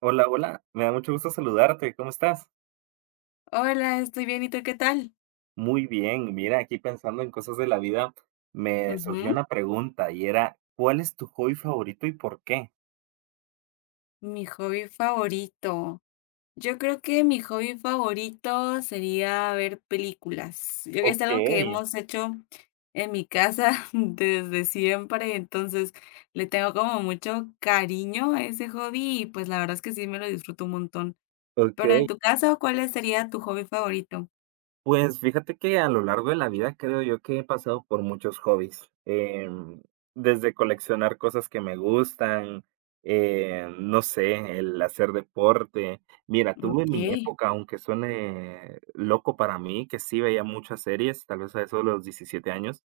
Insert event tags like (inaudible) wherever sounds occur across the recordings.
Hola, hola, me da mucho gusto saludarte, ¿cómo estás? Hola, estoy bien, ¿y tú qué tal? Muy bien, mira, aquí pensando en cosas de la vida, me surgió Ujú. una pregunta y era, ¿cuál es tu hobby favorito y por qué? Mi hobby favorito. Yo creo que mi hobby favorito sería ver películas. Yo creo que es Ok, algo que hemos hecho en mi casa (laughs) desde siempre, entonces le tengo como mucho cariño a ese hobby y pues la verdad es que sí me lo disfruto un montón. ok. Pero en tu caso, ¿cuál sería tu hobby favorito? Pues fíjate que a lo largo de la vida creo yo que he pasado por muchos hobbies, desde coleccionar cosas que me gustan, no sé, el hacer deporte. Mira, tuve mi Okey, época, aunque suene loco para mí, que sí veía muchas series, tal vez a eso de los 17 años,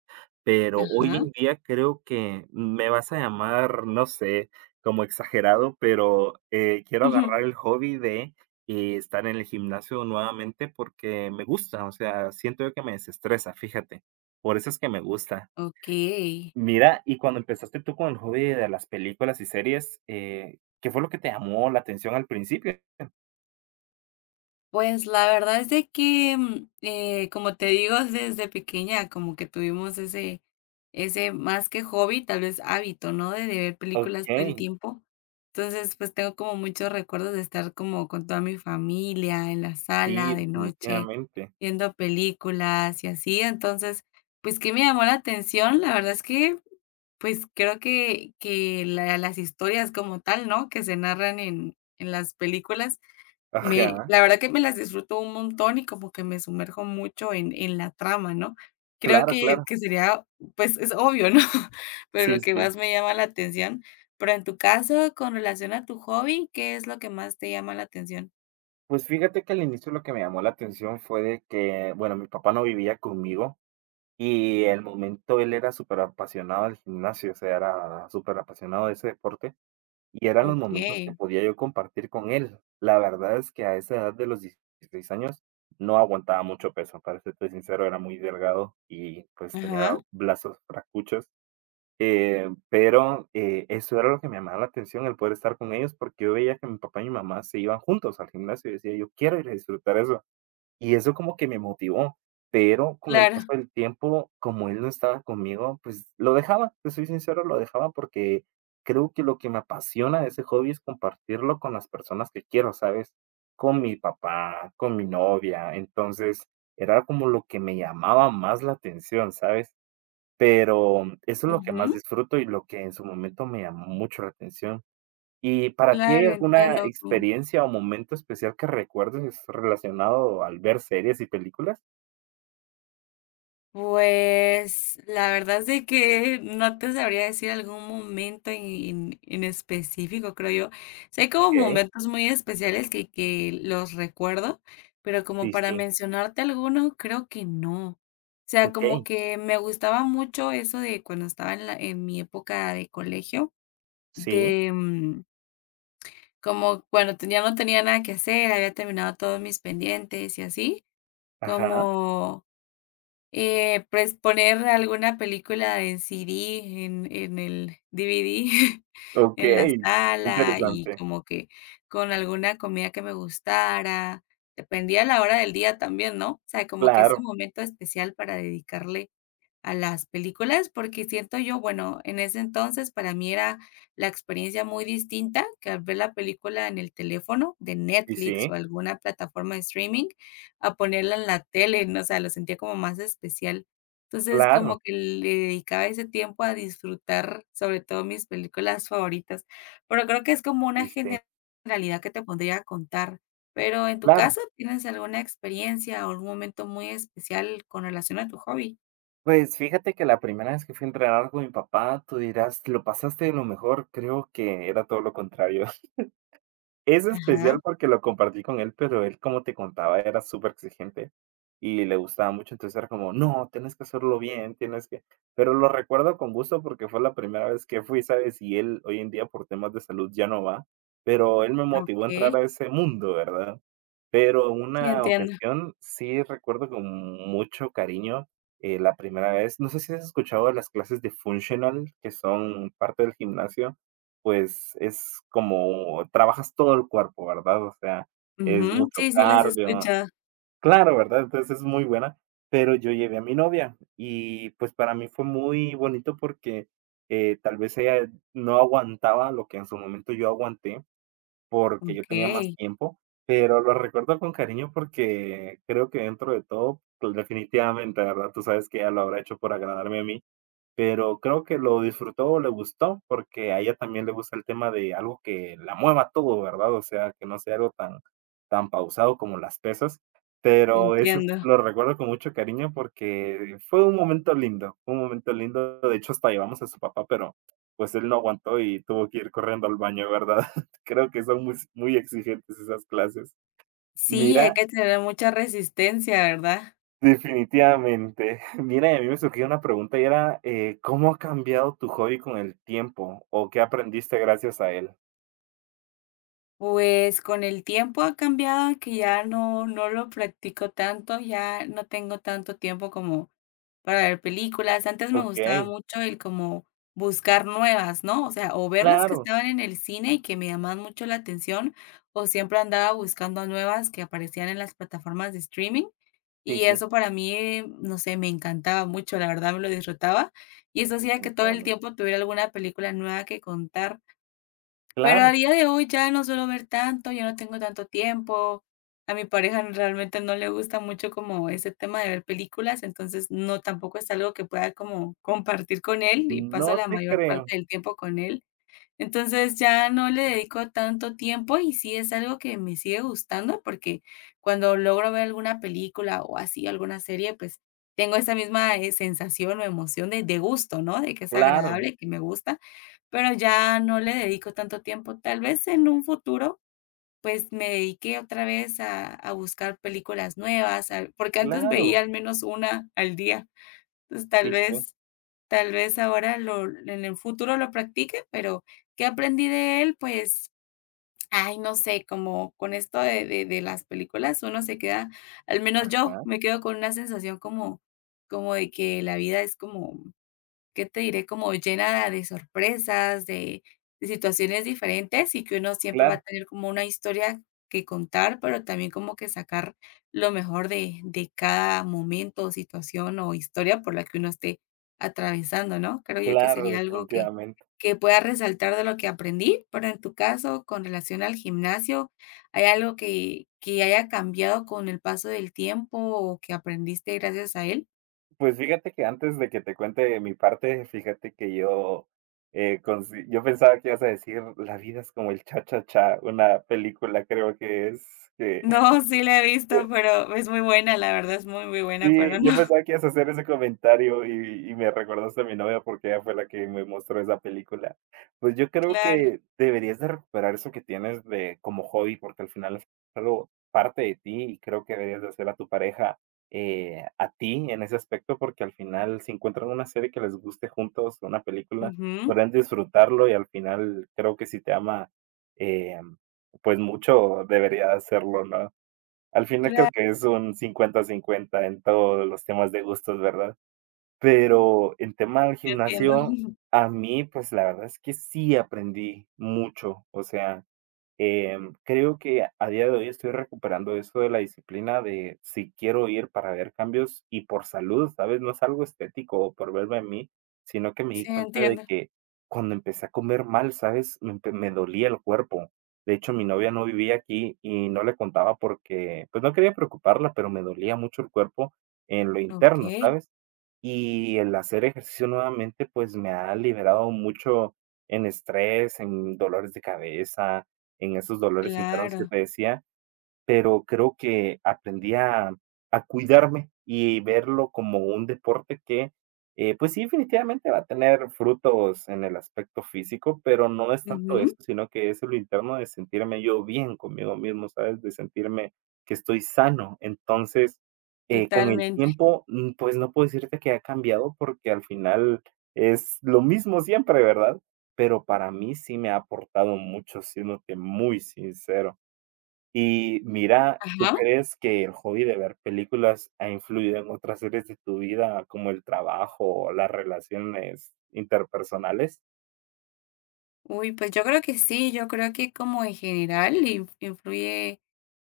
pero hoy ajá. en (laughs) día creo que me vas a llamar, no sé, como exagerado, pero quiero Ujú. agarrar el hobby de y estar en el gimnasio nuevamente porque me gusta, o sea, siento yo que me desestresa, fíjate, por eso es que me gusta. Mira, y cuando empezaste tú con el hobby de las películas y series, ¿qué fue lo que te llamó la atención al principio? Pues la verdad es de que, como te digo, desde pequeña como que tuvimos ese más que hobby, tal vez hábito, ¿no? De ver películas todo Okey, el tiempo. Entonces, pues tengo como muchos recuerdos de estar como con toda mi familia en la sala sí, de noche, definitivamente. viendo películas y así. Entonces, pues, ¿que me llamó la atención? La verdad es que, pues, creo que la las historias como tal, ¿no? Que se narran en las películas me Ajá, la verdad que me las disfruto un montón y como que me sumerjo mucho en la trama, ¿no? Creo claro, que claro. Sería, pues, es obvio, ¿no? (laughs) Pero Sí, lo que sí. más me llama la atención. Pero en tu caso, con relación a tu hobby, ¿qué es lo que más te llama la atención? Pues fíjate que al inicio lo que me llamó la atención fue de que, bueno, mi papá no vivía conmigo y el momento él era súper apasionado del gimnasio, o sea, era súper apasionado de ese deporte. Y eran los momentos que Okey. podía yo compartir con él. La verdad es que a esa edad de los 16 años no aguantaba mucho peso, para serte sincero, era muy delgado y, pues, tenía Ajá. brazos fracuchos, pero, eso era lo que me llamaba la atención, el poder estar con ellos, porque yo veía que mi papá y mi mamá se iban juntos al gimnasio, y decía yo: "Quiero ir a disfrutar eso". Y eso como que me motivó, pero con el paso Claro. del tiempo, como él no estaba conmigo, pues lo dejaba, te soy sincero, lo dejaba porque creo que lo que me apasiona de ese hobby es compartirlo con las personas que quiero, ¿sabes? Con mi papá, con mi novia, entonces era como lo que me llamaba más la atención, ¿sabes? Pero eso es lo que más Ujú. disfruto y lo que en su momento me llamó mucho la atención. Y para ti, ¿hay Claro, alguna entiendo, experiencia o momento especial que recuerdes relacionado al ver series y películas? Pues la verdad es de que no te sabría decir algún momento en específico, creo yo. Sé como Okey, momentos muy especiales que los recuerdo, pero como sí, para sí, mencionarte alguno, creo que no. O sea, como okey, que me gustaba mucho eso de cuando estaba en mi época de colegio, sí, de como cuando ya no tenía nada que hacer, había terminado todos mis pendientes y así, ajá, como pues, poner alguna película en CD, en el DVD, (laughs) en la okey, sala, y interesante. como que con alguna comida que me gustara, dependía la hora del día también, ¿no? O sea, como que ese Claro, momento especial para dedicarle a las películas, porque siento yo, bueno, en ese entonces para mí era la experiencia muy distinta que al ver la película en el teléfono de y Netflix sí, o alguna plataforma de streaming a ponerla en la tele, ¿no? O sea, lo sentía como más especial. Entonces, claro, como que le dedicaba ese tiempo a disfrutar, sobre todo mis películas favoritas, pero creo que es como sí, una sí, generalidad que te pondría a contar. Pero en tu claro. caso, ¿tienes alguna experiencia o algún momento muy especial con relación a tu hobby? Pues, fíjate que la primera vez que fui a entrenar con mi papá, tú dirás: "Lo pasaste de lo mejor", creo que era todo lo contrario. Es Ajá. especial porque lo compartí con él, pero él, como te contaba, era súper exigente y le gustaba mucho, entonces era como: "No, tienes que hacerlo bien, tienes que". Pero lo recuerdo con gusto porque fue la primera vez que fui, ¿sabes? Y él hoy en día, por temas de salud, ya no va, pero él me motivó a entrar Okey, a ese mundo, ¿verdad? Pero sí, una entiendo. ocasión sí recuerdo con mucho cariño, la primera vez, no sé si has escuchado de las clases de Functional, que son parte del gimnasio. Pues, es como trabajas todo el cuerpo, ¿verdad? O sea, es Ujú, mucho sí, sí, las he cardio escuchado. claro, ¿verdad? Entonces, es muy buena, pero yo llevé a mi novia y, pues, para mí fue muy bonito porque, tal vez ella no aguantaba lo que en su momento yo aguanté, porque yo tenía más Okey, tiempo, pero lo recuerdo con cariño porque creo que dentro de todo, pues, definitivamente, ¿verdad? Tú sabes que ella lo habrá hecho por agradarme a mí, pero creo que lo disfrutó, le gustó, porque a ella también le gusta el tema de algo que la mueva todo, ¿verdad? O sea, que no sea algo tan pausado como las pesas, pero eso es entiendo. lo recuerdo con mucho cariño porque fue un momento lindo, un momento lindo. De hecho, hasta llevamos a su papá, pero, pues, él no aguantó y tuvo que ir corriendo al baño, ¿verdad? (laughs) Creo que son muy muy exigentes esas clases. Sí, Mira, hay que tener mucha resistencia, ¿verdad? definitivamente. (laughs) Mira, y a mí me surgió una pregunta y era, ¿cómo ha cambiado tu hobby con el tiempo o qué aprendiste gracias a él? Pues, con el tiempo ha cambiado que ya no lo practico tanto, ya no tengo tanto tiempo como para ver películas. Antes me gustaba Okey, mucho el como buscar nuevas, ¿no? O sea, o ver las que claro, estaban en el cine y que me llamaban mucho la atención, o siempre andaba buscando nuevas que aparecían en las plataformas de streaming. sí, Y sí, eso para mí, no sé, me encantaba mucho, la verdad me lo disfrutaba. Y eso hacía que todo el definitivamente. tiempo tuviera alguna película nueva que contar. Pero a Claro, día de hoy ya no suelo ver tanto, ya no tengo tanto tiempo. A mi pareja realmente no le gusta mucho como ese tema de ver películas, entonces no, tampoco es algo que pueda como compartir con él y paso no la te mayor creo. parte del tiempo con él. Entonces, ya no le dedico tanto tiempo y sí es algo que me sigue gustando, porque cuando logro ver alguna película o así, alguna serie, pues, tengo esa misma, sensación o emoción de gusto, ¿no? De que es Claro, agradable, que me gusta, pero ya no le dedico tanto tiempo. Tal vez en un futuro, pues, me dedique otra vez a buscar películas nuevas, al porque antes claro, veía al menos una al día. Entonces, tal sí, sí, vez. Tal vez ahora lo en el futuro lo practique, pero, ¿qué aprendí de él? Pues, ay, no sé, como con esto de las películas uno se queda, al menos yo ajá, me quedo con una sensación como como de que la vida es como, ¿qué te diré? Como llena de sorpresas, de situaciones diferentes, y que uno siempre va a claro, tener como una historia que contar, pero también como que sacar lo mejor de cada momento, situación o historia por la que uno esté atravesando, ¿no? Creo yo que claro, sería algo que definitivamente. Pueda resaltar de lo que aprendí, pero en tu caso, con relación al gimnasio, ¿hay algo que haya cambiado con el paso del tiempo o que aprendiste gracias a él? Pues fíjate que antes de que te cuente mi parte, fíjate que yo, consi yo pensaba que ibas a decir: "La vida es como el cha cha cha", una película creo que es que (laughs) No, sí la he visto, pero es muy buena, la verdad es muy, muy buena, Sí, pero no, yo (laughs) pensaba que ibas a hacer ese comentario y me recordaste a mi novia porque ella fue la que me mostró esa película. Pues yo creo claro. que deberías de recuperar eso que tienes de como hobby, porque al final es algo parte de ti y creo que deberías de hacer a tu pareja, a ti en ese aspecto, porque al final si encuentran una serie que les guste juntos, una película, Ujú. podrán disfrutarlo y al final creo que si te ama, eh, pues mucho debería hacerlo, ¿no? Al final creo Claro, que es un 50-50 en todos los temas de gustos, ¿verdad? Pero en tema del sí entiendo. gimnasio, (laughs) a mí, pues, la verdad es que sí aprendí mucho, o sea, creo que a día de hoy estoy recuperando eso de la disciplina de si quiero ir para ver cambios y por salud, ¿sabes? No es algo estético o por verme a mí, sino que me di Sí, cuenta de entiendo. que cuando empecé a comer mal, ¿sabes? Me dolía el cuerpo. De hecho, mi novia no vivía aquí y no le contaba porque, pues no quería preocuparla, pero me dolía mucho el cuerpo en lo interno, Okey, ¿sabes? Y el hacer ejercicio nuevamente, pues, me ha liberado mucho en estrés, en dolores de cabeza, en esos dolores internos que claro. te decía pero creo que aprendí a cuidarme y verlo como un deporte que, pues sí, definitivamente va a tener frutos en el aspecto físico, pero no es tanto eso, Ujú, sino que es lo interno de sentirme yo bien conmigo mismo, ¿sabes? De sentirme que estoy sano. Entonces, con el totalmente. tiempo, mm, pues no puedo decirte que ha cambiado porque al final es lo mismo siempre, ¿verdad? Pero para mí sí me ha aportado mucho, siéndote muy sincero. Y mira, ¿tú Ajá. crees que el hobby de ver películas ha influido en otras áreas de tu vida, como el trabajo o las relaciones interpersonales? Uy, pues yo creo que sí, yo creo que como en general in influye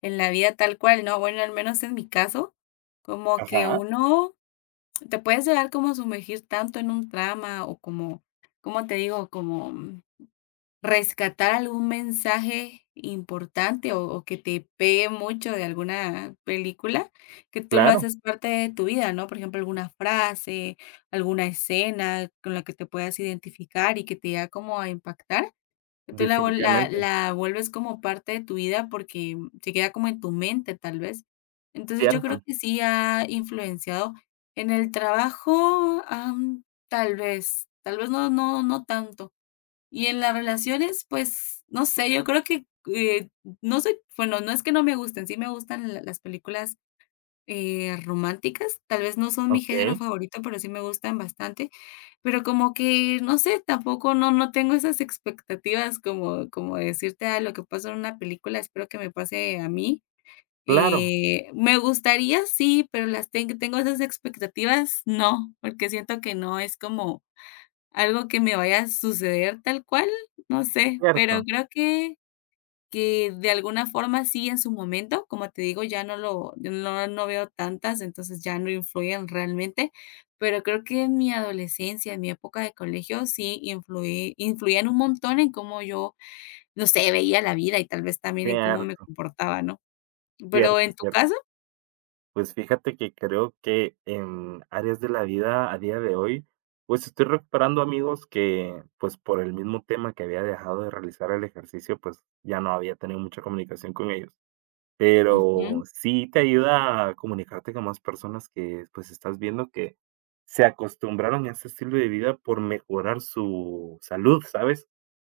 en la vida tal cual, ¿no? Bueno, al menos en mi caso, como que Ajá, uno te puedes llegar como a sumergir tanto en un trama o como, ¿como te digo? Como rescatar algún mensaje importante o que te pegue mucho de alguna película, que tú lo claro, haces parte de tu vida, ¿no? Por ejemplo, alguna frase, alguna escena con la que te puedas identificar y que te haga como a impactar, que tú la, vuel- la, definitivamente, la vuelves como parte de tu vida porque se queda como en tu mente, tal vez. Entonces yo creo cierto, que sí ha influenciado en el trabajo, tal vez, no, no tanto y en las relaciones, pues, no sé, yo creo que, eh, no soy bueno, no es que no me gusten, sí me gustan la las películas, románticas, tal vez no son mi género okey, favorito, pero sí me gustan bastante, pero como que, no sé, tampoco no tengo esas expectativas como como decirte: "Ah, lo que pasó en una película, espero que me pase a mí". claro, Me gustaría, sí, pero las tengo esas expectativas, no, porque siento que no es como algo que me vaya a suceder tal cual, no sé, pero cierto, creo que de alguna forma sí en su momento, como te digo, ya no lo no veo tantas, entonces ya no influyen realmente, pero creo que en mi adolescencia, en mi época de colegio, sí influían un montón en cómo yo, no sé, veía la vida y tal vez también en cómo me cierto, comportaba, ¿no? Pero cierto, en tu cierto. caso Pues fíjate que creo que en áreas de la vida a día de hoy, pues estoy recuperando amigos que, pues por el mismo tema que había dejado de realizar el ejercicio, pues ya no había tenido mucha comunicación con ellos. Pero ujú, sí te ayuda a comunicarte con más personas que, pues, estás viendo que se acostumbraron a ese estilo de vida por mejorar su salud, ¿sabes?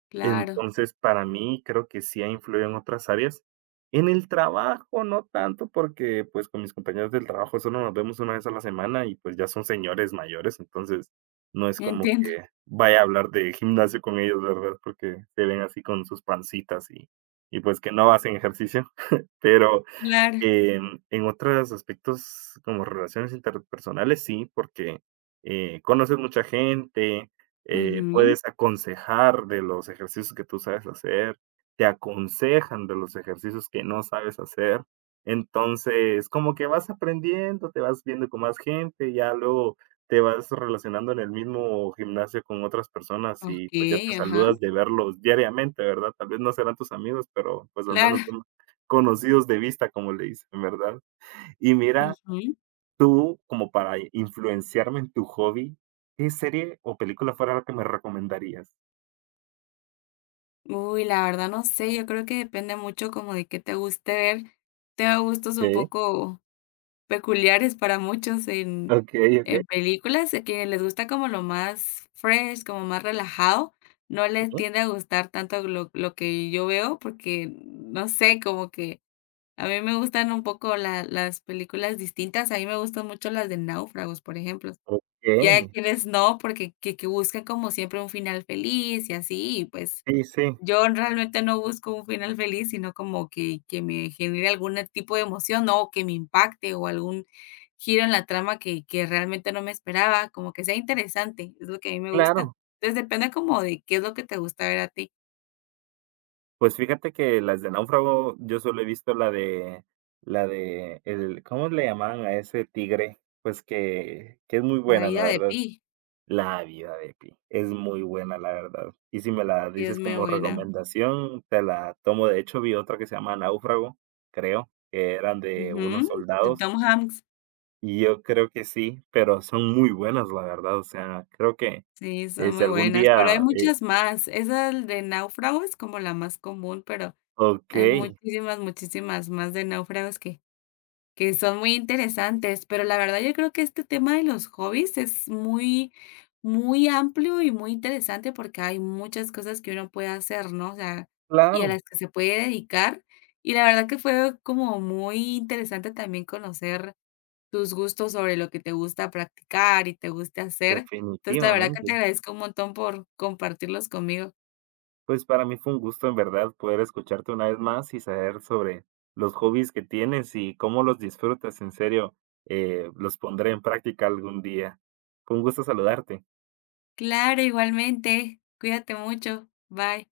claro, Entonces, para mí, creo que sí ha influido en otras áreas. En el trabajo, no tanto, porque, pues, con mis compañeros del trabajo solo nos vemos una vez a la semana y, pues, ya son señores mayores, entonces, no es como entiendo, que vaya a hablar de gimnasio con ellos, ¿verdad? Porque se ven así con sus pancitas y pues, que no hacen ejercicio. (laughs) Pero claro, en otros aspectos, como relaciones interpersonales, sí, porque, conoces mucha gente, ujú, puedes aconsejar de los ejercicios que tú sabes hacer, te aconsejan de los ejercicios que no sabes hacer. Entonces, como que vas aprendiendo, te vas viendo con más gente, ya luego te vas relacionando en el mismo gimnasio con otras personas y, pues, ya te okey, ajá, saludas de verlos diariamente, ¿verdad? Tal vez no serán tus amigos, pero, pues, al claro, menos conocidos de vista, como le dicen, ¿verdad? Y mira, ujú. tú, como para influenciarme en tu hobby, ¿qué serie o película fuera la que me recomendarías? Uy, la verdad no sé, yo creo que depende mucho como de qué te guste ver. Tengo gustos un Okay, poco peculiares para muchos okay, okay, en películas, que les gusta como lo más fresh, como más relajado. No sí, les tiende a gustar tanto lo que yo veo, porque, no sé, como que a mí me gustan un poco la las películas distintas. A mí me gustan mucho las de náufragos, por ejemplo. Y hay okey. quienes no, porque que buscan como siempre un final feliz y así, y pues Sí, sí, yo realmente no busco un final feliz, sino como que me genere algún tipo de emoción, ¿no? O que me impacte, o algún giro en la trama que realmente no me esperaba, como que sea interesante, es lo que a mí me gusta. claro. Entonces, depende como de qué es lo que te gusta ver a ti. Pues fíjate que las de Náufrago, yo solo he visto la de el ¿cómo le llamaban a ese tigre? Pues que es muy La buena, la vida de verdad. Pi, La vida de Pi, es muy buena, la verdad. Y si me la sí es dices muy como buena. recomendación, te la tomo. De hecho, vi otra que se llama Náufrago, creo, que eran de Ujú, unos de soldados, Tom Hanks. y yo creo que sí, pero son muy buenas, la verdad. O sea, creo que, Sí, son si muy algún buenas, pero hay día, muchas más. Esa de Náufrago es como la más común, pero hay okey, muchísimas, muchísimas más de Náufragos que son muy interesantes, pero la verdad yo creo que este tema de los hobbies es muy, muy amplio y muy interesante porque hay muchas cosas que uno puede hacer, ¿no? O sea, y a claro, las que se puede dedicar. Y la verdad que fue como muy interesante también conocer tus gustos sobre lo que te gusta practicar y te gusta hacer. Entonces, la verdad que te definitivamente. agradezco un montón por compartirlos conmigo. Pues para mí fue un gusto en verdad poder escucharte una vez más y saber sobre los hobbies que tienes y cómo los disfrutas. En serio, los pondré en práctica algún día. Fue un gusto saludarte. Claro, igualmente. Cuídate mucho. Bye.